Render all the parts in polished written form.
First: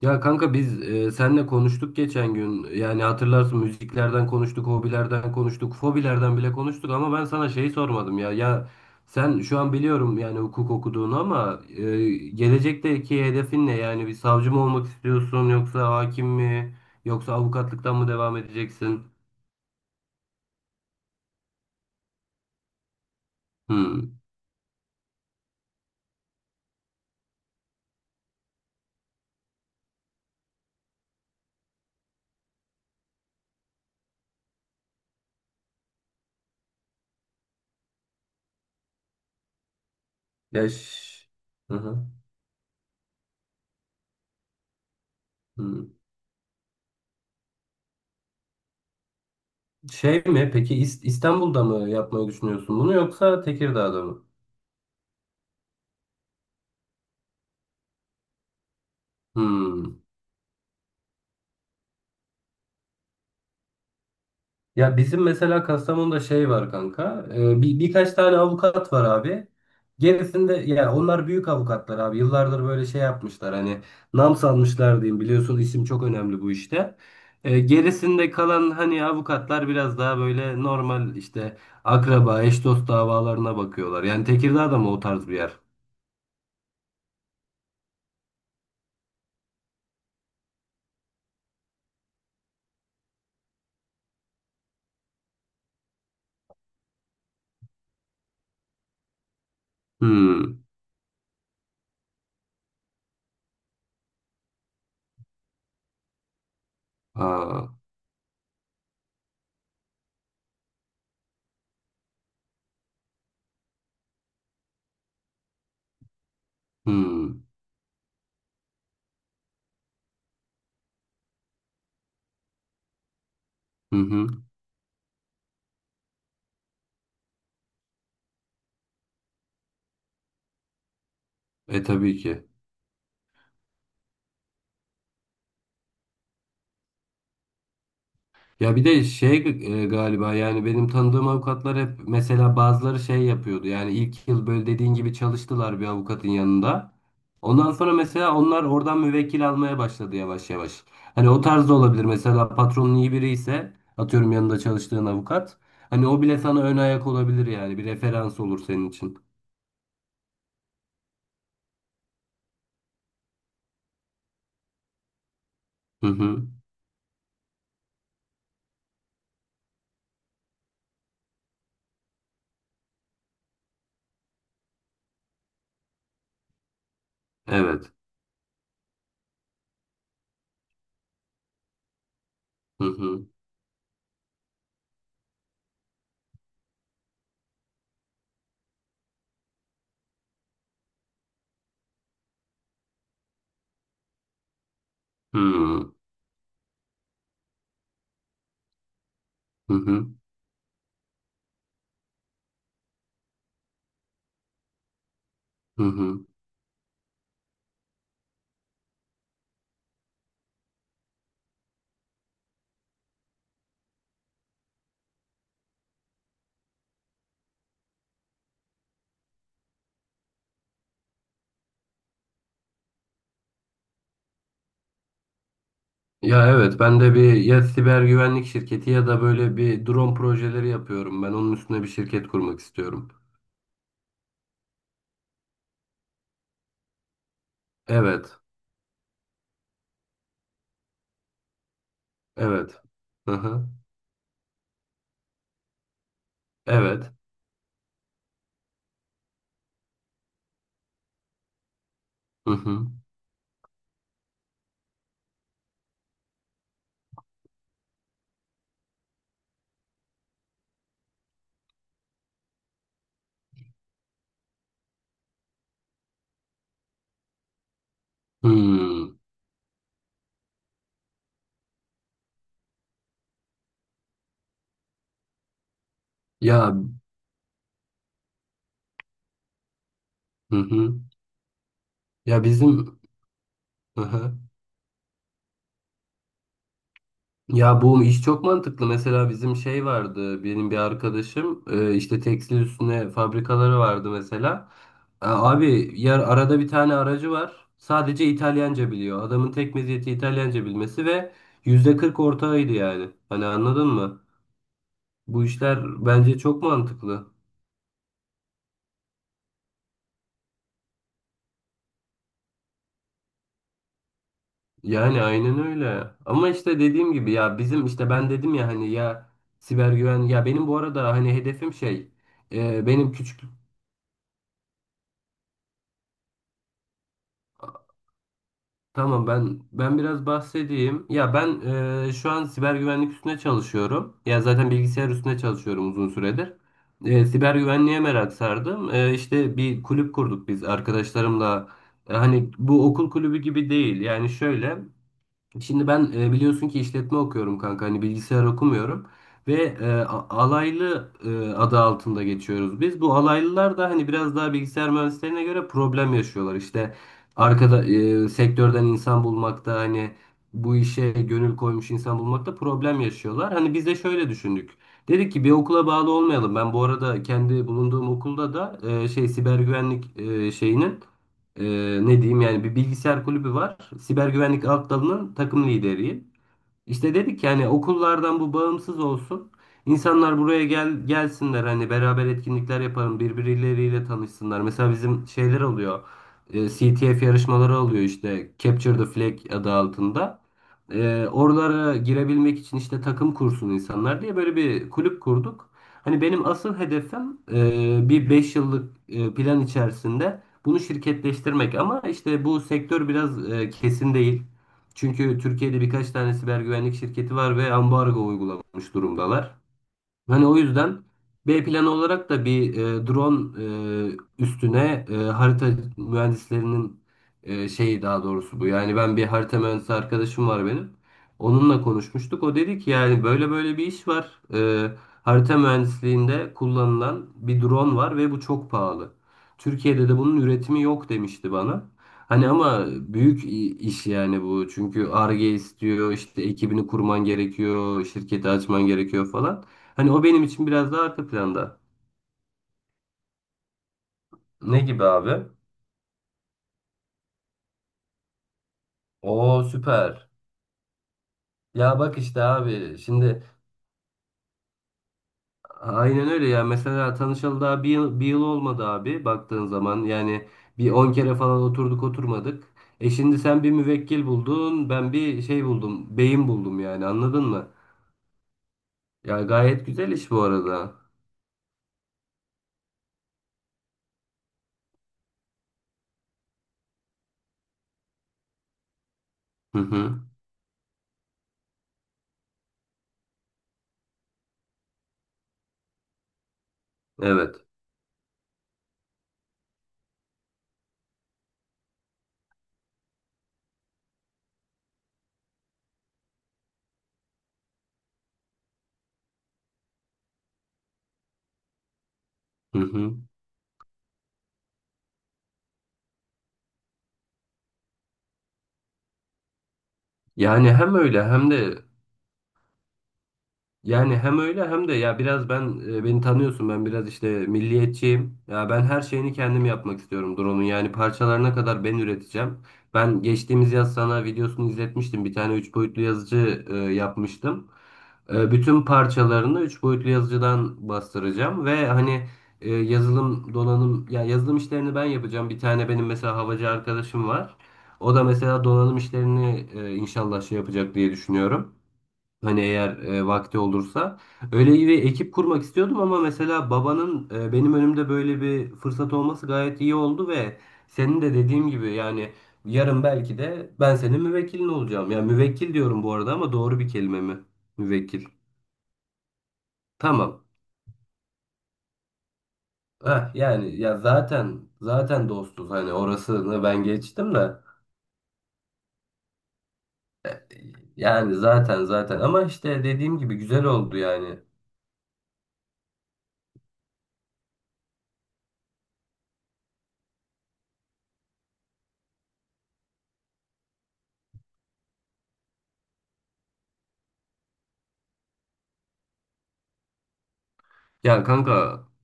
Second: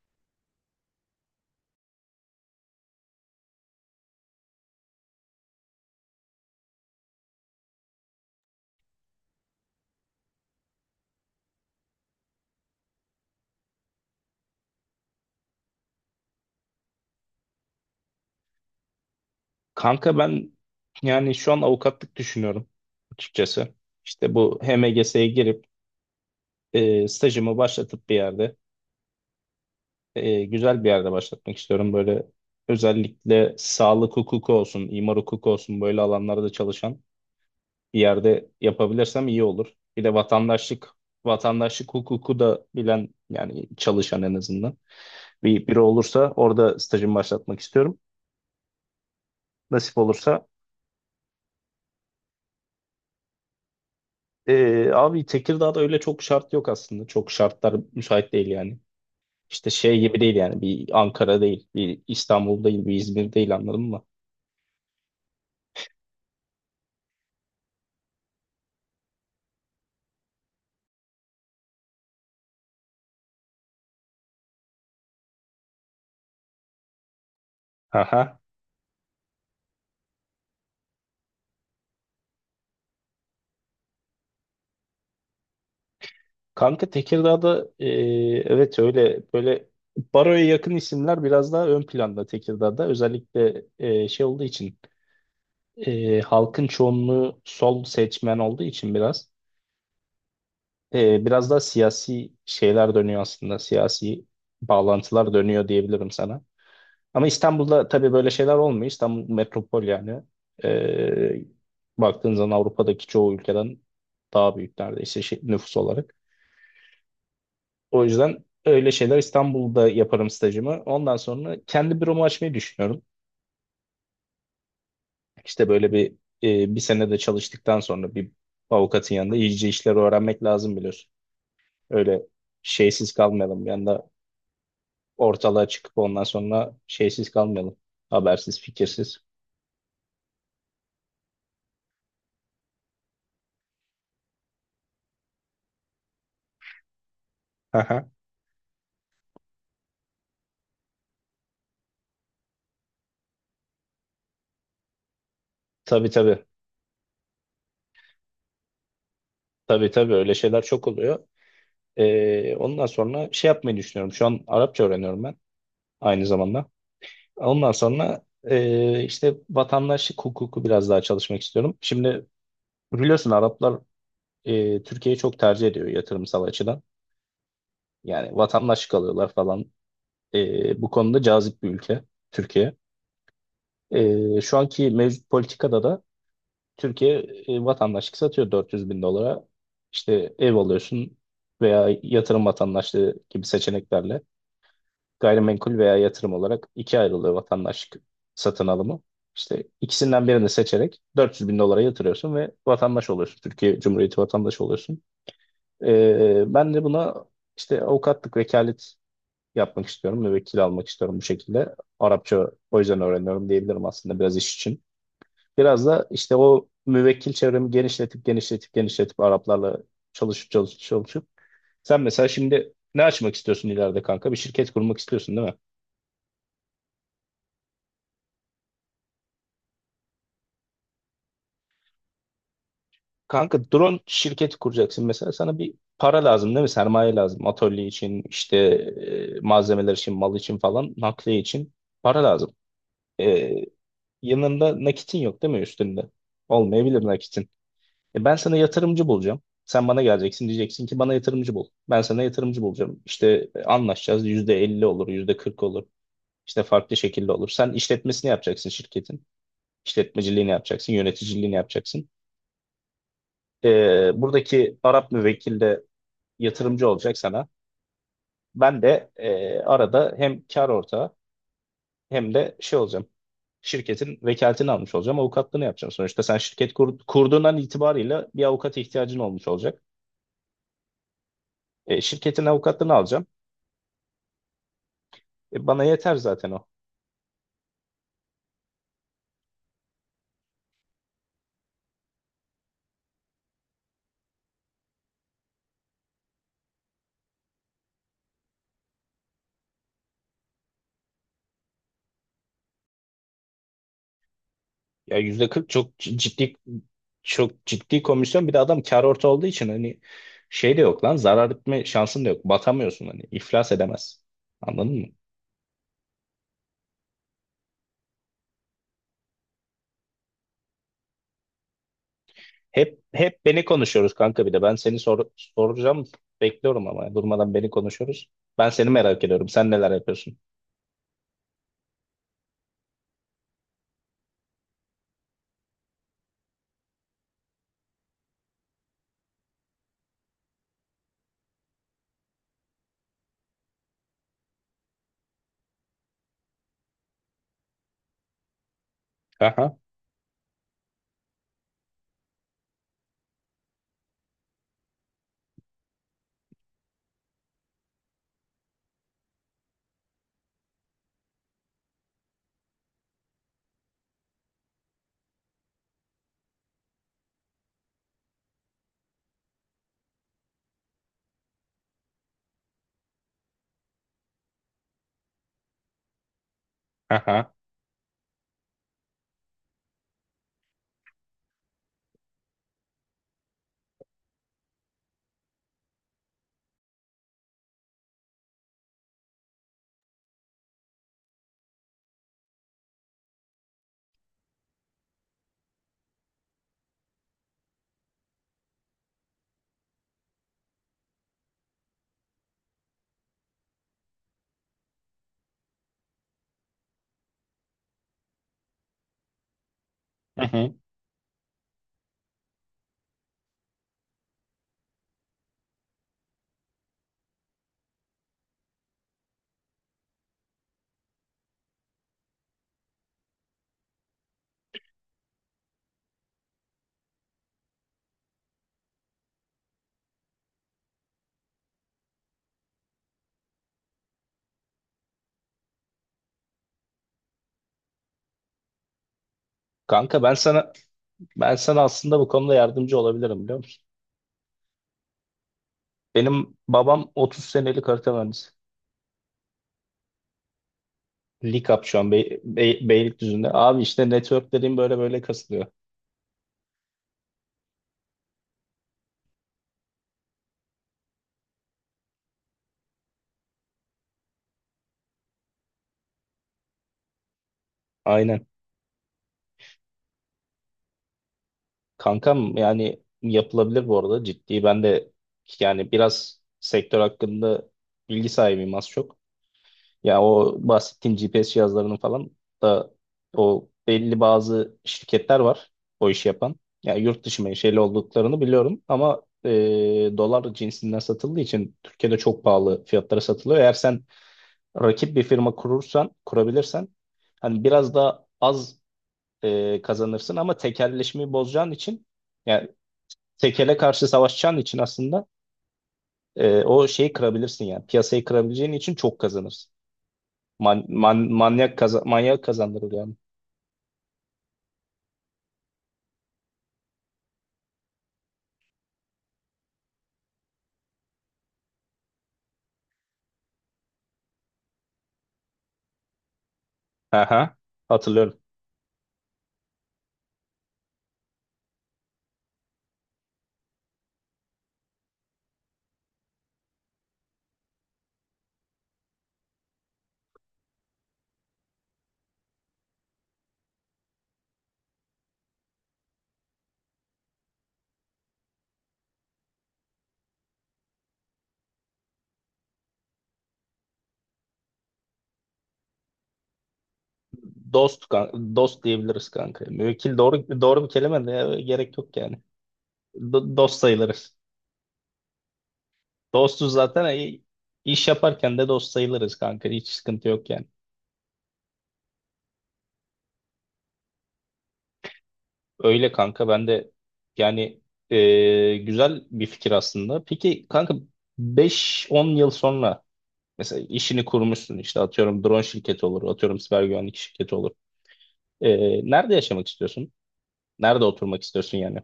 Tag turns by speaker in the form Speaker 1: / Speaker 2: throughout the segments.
Speaker 1: Ya kanka biz senle konuştuk geçen gün. Yani hatırlarsın müziklerden konuştuk, hobilerden konuştuk, fobilerden bile konuştuk ama ben sana şeyi sormadım ya. Ya sen şu an biliyorum yani hukuk okuduğunu ama gelecekteki hedefin ne? Yani bir savcı mı olmak istiyorsun yoksa hakim mi yoksa avukatlıktan mı devam edeceksin?
Speaker 2: Kanka ben yani şu an avukatlık düşünüyorum açıkçası.
Speaker 1: Hmm.
Speaker 2: İşte bu HMGS'ye girip stajımı başlatıp bir yerde güzel bir yerde başlatmak istiyorum. Böyle özellikle sağlık hukuku olsun, imar hukuku olsun böyle alanlarda çalışan bir yerde yapabilirsem iyi olur. Bir de
Speaker 1: Ya
Speaker 2: vatandaşlık
Speaker 1: ş- Hı
Speaker 2: vatandaşlık
Speaker 1: hı.
Speaker 2: hukuku da bilen yani çalışan en azından bir biri
Speaker 1: Hmm.
Speaker 2: olursa orada stajımı başlatmak istiyorum. Nasip
Speaker 1: Şey
Speaker 2: olursa.
Speaker 1: mi peki İstanbul'da mı yapmayı düşünüyorsun bunu yoksa Tekirdağ'da mı?
Speaker 2: Abi Tekirdağ'da öyle çok şart yok aslında. Çok şartlar müsait değil yani. İşte şey
Speaker 1: Hmm.
Speaker 2: gibi değil yani. Bir Ankara değil, bir İstanbul değil, bir İzmir değil, anladın mı?
Speaker 1: Ya bizim mesela Kastamonu'da şey var kanka. Birkaç tane avukat var abi. Gerisinde ya onlar büyük avukatlar abi. Yıllardır böyle şey yapmışlar hani nam salmışlar diyeyim. Biliyorsun isim çok önemli bu işte. Gerisinde
Speaker 2: Aha.
Speaker 1: kalan hani avukatlar biraz daha böyle normal işte akraba, eş dost davalarına bakıyorlar. Yani Tekirdağ da mı o tarz bir yer?
Speaker 2: Kanka Tekirdağ'da, evet, öyle böyle baroya yakın isimler biraz daha ön planda Tekirdağ'da. Özellikle şey olduğu için, halkın çoğunluğu sol seçmen olduğu için biraz
Speaker 1: Hmm.
Speaker 2: biraz daha siyasi şeyler dönüyor aslında. Siyasi bağlantılar dönüyor diyebilirim sana. Ama
Speaker 1: Aa.
Speaker 2: İstanbul'da tabii böyle şeyler olmuyor. İstanbul metropol yani. Ee, Baktığın zaman Avrupa'daki çoğu ülkeden daha büyük neredeyse, nüfus olarak.
Speaker 1: Hmm.
Speaker 2: O yüzden öyle şeyler İstanbul'da yaparım stajımı. Ondan sonra kendi büromu açmayı düşünüyorum.
Speaker 1: Hı hı.
Speaker 2: İşte böyle bir bir sene de çalıştıktan sonra bir avukatın yanında iyice işleri öğrenmek lazım, biliyorsun.
Speaker 1: E tabii
Speaker 2: Öyle
Speaker 1: ki.
Speaker 2: şeysiz kalmayalım. Bir anda ortalığa çıkıp ondan sonra şeysiz kalmayalım. Habersiz,
Speaker 1: Ya bir de
Speaker 2: fikirsiz.
Speaker 1: şey galiba yani benim tanıdığım avukatlar hep mesela bazıları şey yapıyordu. Yani ilk yıl böyle dediğin gibi çalıştılar bir avukatın yanında. Ondan sonra
Speaker 2: Aha.
Speaker 1: mesela onlar oradan müvekkil almaya başladı yavaş yavaş. Hani o tarz da olabilir. Mesela patronun iyi biri ise atıyorum yanında çalıştığın avukat. Hani
Speaker 2: Tabii
Speaker 1: o bile
Speaker 2: tabii.
Speaker 1: sana ön ayak olabilir yani bir referans olur senin için.
Speaker 2: Tabii tabii, öyle şeyler çok oluyor. Ondan sonra şey yapmayı düşünüyorum. Şu an Arapça öğreniyorum ben
Speaker 1: Hı
Speaker 2: aynı
Speaker 1: hı.
Speaker 2: zamanda. Ondan sonra işte vatandaşlık hukuku biraz daha çalışmak istiyorum. Şimdi biliyorsun Araplar Türkiye'yi çok tercih ediyor yatırımsal açıdan.
Speaker 1: Evet.
Speaker 2: Yani vatandaşlık alıyorlar falan. Bu konuda cazip bir ülke Türkiye.
Speaker 1: Hı hı.
Speaker 2: Şu anki mevcut politikada da Türkiye vatandaşlık satıyor 400 bin dolara. İşte ev alıyorsun veya yatırım vatandaşlığı gibi seçeneklerle.
Speaker 1: Hı
Speaker 2: Gayrimenkul
Speaker 1: hı.
Speaker 2: veya yatırım olarak ikiye ayrılıyor vatandaşlık satın alımı. İşte
Speaker 1: Hı hı.
Speaker 2: ikisinden birini seçerek 400 bin dolara yatırıyorsun ve vatandaş oluyorsun. Türkiye Cumhuriyeti vatandaşı oluyorsun.
Speaker 1: Hı hı.
Speaker 2: Ben de buna işte avukatlık, vekalet yapmak istiyorum. Müvekkil almak istiyorum bu şekilde. Arapça o yüzden öğreniyorum diyebilirim aslında, biraz iş için. Biraz da işte o müvekkil çevremi genişletip genişletip genişletip Araplarla çalışıp çalışıp çalışıp. Sen mesela şimdi ne açmak istiyorsun ileride kanka? Bir şirket kurmak istiyorsun değil mi?
Speaker 1: Ya evet ben de bir ya siber güvenlik şirketi ya da böyle bir drone projeleri yapıyorum. Ben onun üstüne bir şirket kurmak istiyorum.
Speaker 2: Kanka drone şirketi kuracaksın, mesela sana bir para lazım değil mi? Sermaye lazım. Atölye için,
Speaker 1: Evet.
Speaker 2: işte malzemeler için, mal için falan, nakliye için para lazım.
Speaker 1: Evet. Hı
Speaker 2: E,
Speaker 1: hı.
Speaker 2: Yanında nakitin yok değil mi üstünde? Olmayabilir
Speaker 1: Evet.
Speaker 2: nakitin. Ben sana yatırımcı bulacağım. Sen bana geleceksin, diyeceksin ki bana yatırımcı bul. Ben sana
Speaker 1: Hı
Speaker 2: yatırımcı
Speaker 1: hı.
Speaker 2: bulacağım. İşte anlaşacağız. %50 olur, %40 olur. İşte farklı şekilde olur. Sen işletmesini yapacaksın şirketin. İşletmeciliğini yapacaksın, yöneticiliğini yapacaksın. Buradaki Arap müvekkil de yatırımcı olacak sana. Ben de
Speaker 1: Hmm.
Speaker 2: arada hem kar ortağı hem de şey olacağım. Şirketin vekaletini almış olacağım. Avukatlığını yapacağım. Sonuçta sen
Speaker 1: Ya
Speaker 2: şirket kurduğundan itibariyle bir avukata ihtiyacın olmuş olacak.
Speaker 1: hı hı. Ya
Speaker 2: Şirketin avukatlığını
Speaker 1: bizim
Speaker 2: alacağım.
Speaker 1: hı hı.
Speaker 2: Bana yeter zaten o.
Speaker 1: Ya bu iş çok mantıklı. Mesela bizim şey vardı, benim bir arkadaşım işte tekstil üstüne fabrikaları vardı mesela. Abi yer arada bir tane aracı var. Sadece İtalyanca biliyor. Adamın tek meziyeti İtalyanca bilmesi ve %40 ortağıydı yani. Hani anladın mı?
Speaker 2: Ya
Speaker 1: Bu
Speaker 2: yüzde 40 çok
Speaker 1: işler bence
Speaker 2: ciddi,
Speaker 1: çok mantıklı.
Speaker 2: çok ciddi komisyon. Bir de adam kar orta olduğu için, hani şey de yok lan, zarar etme şansın da yok. Batamıyorsun, hani iflas edemez. Anladın mı?
Speaker 1: Yani aynen öyle. Ama işte dediğim gibi ya bizim işte ben dedim ya hani ya siber güven ya benim bu arada hani hedefim şey
Speaker 2: Hep
Speaker 1: benim küçük.
Speaker 2: hep beni konuşuyoruz kanka bir de. Ben seni soracağım. Bekliyorum ama durmadan beni konuşuyoruz. Ben seni merak
Speaker 1: Tamam
Speaker 2: ediyorum.
Speaker 1: ben
Speaker 2: Sen neler
Speaker 1: ben biraz
Speaker 2: yapıyorsun?
Speaker 1: bahsedeyim. Ya ben şu an siber güvenlik üstüne çalışıyorum. Ya zaten bilgisayar üstüne çalışıyorum uzun süredir. Siber güvenliğe merak sardım. E, işte bir kulüp kurduk biz arkadaşlarımla. Hani bu okul kulübü gibi değil. Yani şöyle. Şimdi ben biliyorsun ki işletme okuyorum kanka hani bilgisayar okumuyorum ve
Speaker 2: Aha,
Speaker 1: alaylı adı altında geçiyoruz biz. Bu alaylılar da hani biraz daha bilgisayar mühendislerine göre problem yaşıyorlar. İşte arkada sektörden insan bulmakta hani bu işe gönül koymuş insan bulmakta problem yaşıyorlar. Hani biz de şöyle düşündük. Dedik ki bir okula bağlı olmayalım. Ben bu arada kendi bulunduğum okulda da şey siber güvenlik şeyinin e, ne diyeyim yani bir bilgisayar kulübü var. Siber güvenlik alt dalının takım lideriyim. İşte dedik
Speaker 2: aha,
Speaker 1: yani okullardan bu bağımsız olsun. İnsanlar buraya gelsinler hani beraber etkinlikler yapalım, birbirleriyle tanışsınlar. Mesela bizim şeyler oluyor. CTF yarışmaları oluyor işte Capture the Flag adı altında. Oralara girebilmek için işte takım kursun insanlar diye böyle bir kulüp kurduk. Hani benim asıl hedefim bir 5 yıllık plan içerisinde bunu şirketleştirmek ama işte bu sektör biraz kesin değil. Çünkü Türkiye'de birkaç tane siber güvenlik şirketi var ve ambargo uygulamış durumdalar. Hani o
Speaker 2: aha.
Speaker 1: yüzden B planı olarak da bir drone üstüne harita mühendislerinin şeyi daha doğrusu bu. Yani ben bir harita mühendisi arkadaşım var benim. Onunla konuşmuştuk. O dedi ki yani böyle böyle bir iş var. Harita mühendisliğinde kullanılan bir drone var ve bu çok pahalı. Türkiye'de de bunun üretimi yok demişti bana. Hani ama büyük iş yani bu. Çünkü Ar-Ge istiyor, işte ekibini kurman gerekiyor, şirketi açman gerekiyor falan. Hani
Speaker 2: Kanka
Speaker 1: o
Speaker 2: ben
Speaker 1: benim için
Speaker 2: sana
Speaker 1: biraz daha arka
Speaker 2: ben
Speaker 1: planda.
Speaker 2: sana aslında bu konuda yardımcı olabilirim, biliyor musun?
Speaker 1: Ne gibi abi?
Speaker 2: Benim babam 30 senelik harita mühendisi.
Speaker 1: Oo süper.
Speaker 2: Likap şu
Speaker 1: Ya
Speaker 2: an
Speaker 1: bak işte abi şimdi
Speaker 2: Beylikdüzü'nde. Abi işte network dediğim böyle böyle kasılıyor.
Speaker 1: aynen öyle ya. Mesela tanışalı daha bir yıl olmadı abi baktığın zaman. Yani bir 10 kere falan oturduk oturmadık. Şimdi sen bir müvekkil buldun, ben bir şey buldum, beyin buldum yani anladın mı?
Speaker 2: Aynen.
Speaker 1: Ya gayet güzel iş bu arada.
Speaker 2: Kankam yani yapılabilir bu arada, ciddi. Ben de yani biraz sektör hakkında bilgi sahibiyim az çok.
Speaker 1: Hı hı.
Speaker 2: Ya o bahsettiğim GPS cihazlarının falan da, o belli bazı şirketler var o işi yapan. Ya yurt dışı
Speaker 1: Evet.
Speaker 2: menşeli olduklarını biliyorum ama dolar cinsinden satıldığı için Türkiye'de çok pahalı fiyatlara satılıyor. Eğer sen rakip bir firma kurursan, kurabilirsen, hani biraz daha az kazanırsın ama tekelleşmeyi bozacağın için, yani
Speaker 1: Hı hı.
Speaker 2: tekele karşı savaşacağın için aslında o şeyi kırabilirsin, yani piyasayı kırabileceğin için çok kazanırsın.
Speaker 1: Yani hem öyle hem
Speaker 2: Manyak
Speaker 1: de.
Speaker 2: manyak kazandırır yani.
Speaker 1: Yani hem öyle hem de ya biraz ben beni tanıyorsun ben biraz işte milliyetçiyim. Ya ben her şeyini kendim yapmak istiyorum drone'un. Yani parçalarına kadar ben üreteceğim. Ben geçtiğimiz yaz sana videosunu izletmiştim. Bir tane 3 boyutlu yazıcı
Speaker 2: Aha,
Speaker 1: yapmıştım.
Speaker 2: hatırlıyorum.
Speaker 1: Bütün parçalarını 3 boyutlu yazıcıdan bastıracağım ve hani yazılım donanım ya yazılım işlerini ben yapacağım. Bir tane benim mesela havacı arkadaşım var. O da mesela donanım işlerini inşallah şey yapacak diye düşünüyorum. Hani eğer vakti olursa. Öyle bir ekip kurmak istiyordum ama mesela babanın benim önümde böyle bir fırsat olması gayet iyi oldu ve senin de dediğim gibi yani yarın belki de ben senin müvekkilin olacağım. Ya müvekkil diyorum bu arada ama doğru bir kelime mi?
Speaker 2: Dost,
Speaker 1: Müvekkil.
Speaker 2: dost diyebiliriz kanka. Müvekkil
Speaker 1: Tamam.
Speaker 2: doğru bir kelime de ya, gerek yok yani.
Speaker 1: Heh,
Speaker 2: Dost
Speaker 1: yani ya
Speaker 2: sayılırız.
Speaker 1: zaten dostuz hani orasını
Speaker 2: Dostuz
Speaker 1: ben
Speaker 2: zaten,
Speaker 1: geçtim de.
Speaker 2: iş yaparken de dost sayılırız kanka. Hiç sıkıntı
Speaker 1: E,
Speaker 2: yok yani.
Speaker 1: yani zaten ama işte dediğim gibi güzel oldu yani.
Speaker 2: Öyle kanka, ben de yani güzel bir fikir aslında. Peki kanka, beş on yıl sonra mesela işini kurmuşsun, işte atıyorum drone şirketi olur, atıyorum siber güvenlik şirketi olur. Nerede yaşamak istiyorsun? Nerede
Speaker 1: Ya
Speaker 2: oturmak istiyorsun
Speaker 1: kanka.
Speaker 2: yani?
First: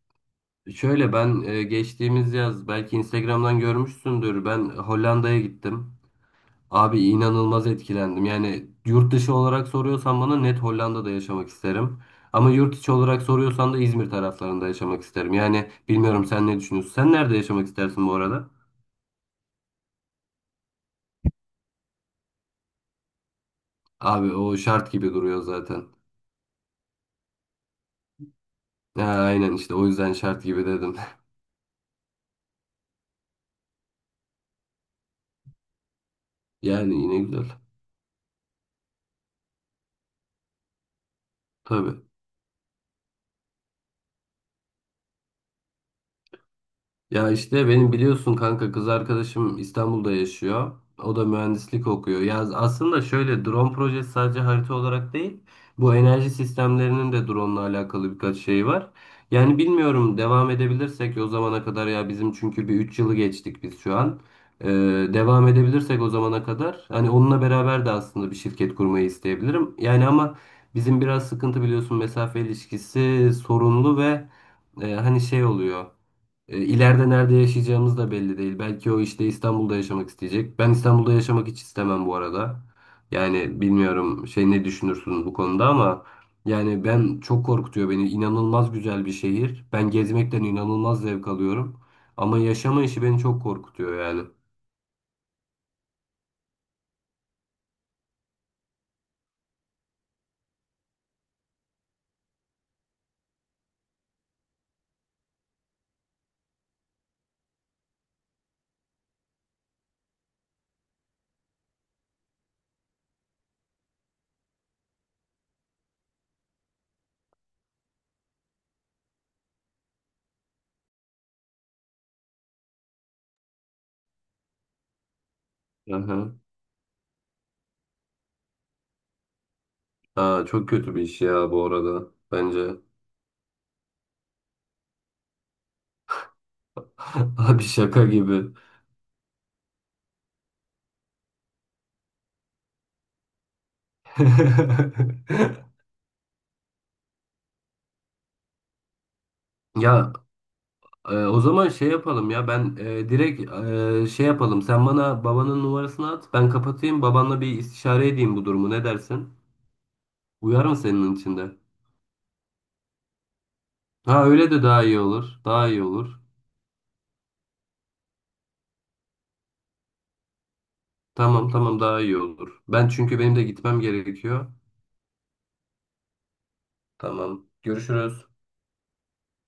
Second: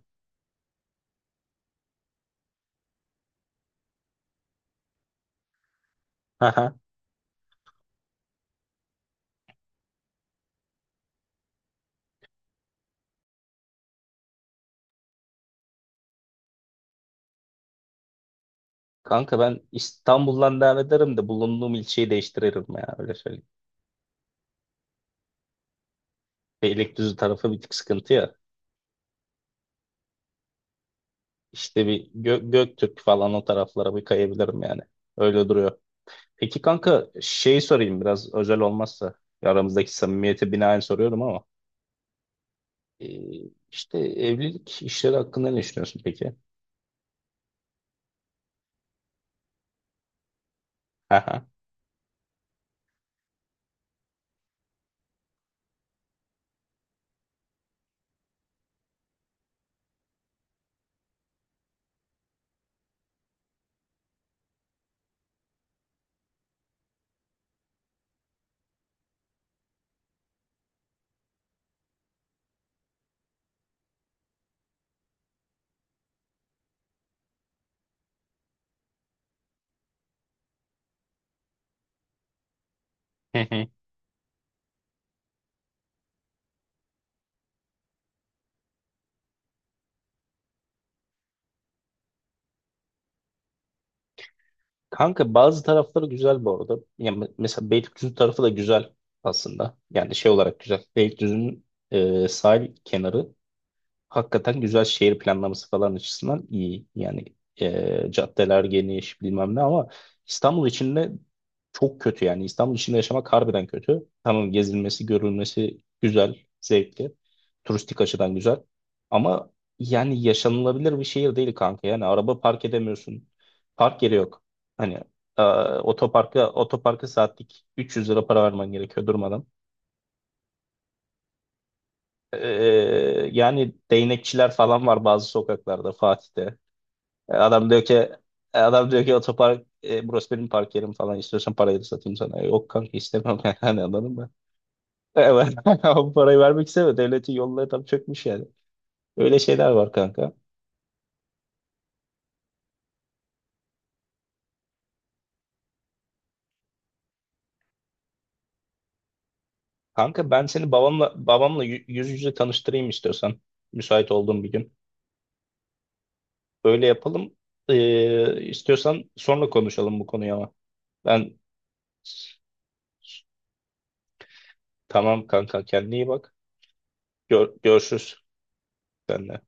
Speaker 1: Şöyle ben geçtiğimiz yaz belki Instagram'dan görmüşsündür. Ben Hollanda'ya gittim.
Speaker 2: Aha.
Speaker 1: Abi inanılmaz etkilendim. Yani yurt dışı olarak soruyorsan bana net Hollanda'da yaşamak isterim. Ama yurt içi olarak soruyorsan da İzmir taraflarında yaşamak isterim. Yani bilmiyorum sen ne düşünüyorsun? Sen nerede yaşamak istersin bu arada?
Speaker 2: Kanka ben İstanbul'dan devam ederim de bulunduğum ilçeyi değiştiririm, ya öyle söyleyeyim.
Speaker 1: Abi o şart gibi duruyor zaten.
Speaker 2: Beylikdüzü tarafı bir tık sıkıntı ya.
Speaker 1: Ha, aynen işte o yüzden şart gibi dedim.
Speaker 2: İşte bir Göktürk falan, o taraflara bir kayabilirim yani. Öyle duruyor. Peki
Speaker 1: Yani
Speaker 2: kanka,
Speaker 1: yine güzel.
Speaker 2: şey sorayım biraz, özel olmazsa. Aramızdaki samimiyete binaen soruyorum ama.
Speaker 1: Tabii.
Speaker 2: Ee, işte evlilik işleri hakkında ne düşünüyorsun peki?
Speaker 1: Ya işte benim biliyorsun kanka kız arkadaşım İstanbul'da yaşıyor. O da
Speaker 2: Aha.
Speaker 1: mühendislik okuyor. Ya aslında şöyle drone projesi sadece harita olarak değil. Bu enerji sistemlerinin de drone'la alakalı birkaç şey var. Yani bilmiyorum devam edebilirsek o zamana kadar ya bizim çünkü bir 3 yılı geçtik biz şu an. Ee, devam edebilirsek o zamana kadar hani onunla beraber de aslında bir şirket kurmayı isteyebilirim. Yani ama bizim biraz sıkıntı biliyorsun mesafe ilişkisi sorunlu ve hani şey oluyor. E, ileride nerede yaşayacağımız da belli değil. Belki o işte İstanbul'da yaşamak isteyecek. Ben İstanbul'da yaşamak hiç istemem bu arada. Yani bilmiyorum şey ne düşünürsün bu konuda ama yani ben çok korkutuyor beni. İnanılmaz güzel bir şehir. Ben gezmekten inanılmaz zevk alıyorum. Ama yaşama işi beni çok korkutuyor yani.
Speaker 2: Kanka bazı tarafları güzel bu arada. Yani mesela Beylikdüzü tarafı da güzel aslında. Yani şey olarak güzel. Beylikdüzü'nün sahil kenarı hakikaten güzel, şehir planlaması falan açısından iyi. Yani caddeler geniş bilmem ne, ama İstanbul içinde çok kötü yani. İstanbul içinde yaşamak harbiden kötü. Tamam, gezilmesi, görülmesi güzel, zevkli. Turistik açıdan güzel. Ama yani yaşanılabilir bir şehir değil kanka. Yani araba park edemiyorsun. Park yeri yok. Hani e,
Speaker 1: Aha.
Speaker 2: otoparka saatlik 300 lira para vermen gerekiyor durmadan.
Speaker 1: Aa, çok kötü bir iş ya bu arada bence.
Speaker 2: Ee, Yani değnekçiler falan var bazı sokaklarda Fatih'te.
Speaker 1: Abi
Speaker 2: Adam diyor ki,
Speaker 1: şaka gibi.
Speaker 2: otopark, burası benim park yerim falan, istiyorsan parayı da satayım sana. Yok kanka, istemem, yani anladın mı? Evet. Bu parayı vermek istemiyor. Devletin yolları tam çökmüş yani. Öyle şeyler var
Speaker 1: Ya
Speaker 2: kanka.
Speaker 1: O zaman şey yapalım ya ben direkt şey yapalım sen bana babanın numarasını at ben kapatayım babanla bir istişare edeyim bu durumu ne dersin?
Speaker 2: Kanka ben
Speaker 1: Uyar
Speaker 2: seni
Speaker 1: mı
Speaker 2: babamla
Speaker 1: senin içinde?
Speaker 2: babamla yüz yüze tanıştırayım istiyorsan. Müsait
Speaker 1: Ha,
Speaker 2: olduğum
Speaker 1: öyle
Speaker 2: bir
Speaker 1: de
Speaker 2: gün.
Speaker 1: daha iyi olur, daha iyi olur.
Speaker 2: Öyle yapalım. İstiyorsan sonra konuşalım bu konuyu ama. Ben.
Speaker 1: Tamam tamam, daha iyi olur, ben çünkü benim de gitmem gerekiyor.
Speaker 2: Tamam kanka, kendine iyi bak.
Speaker 1: Tamam,
Speaker 2: Görüşürüz
Speaker 1: görüşürüz.
Speaker 2: seninle.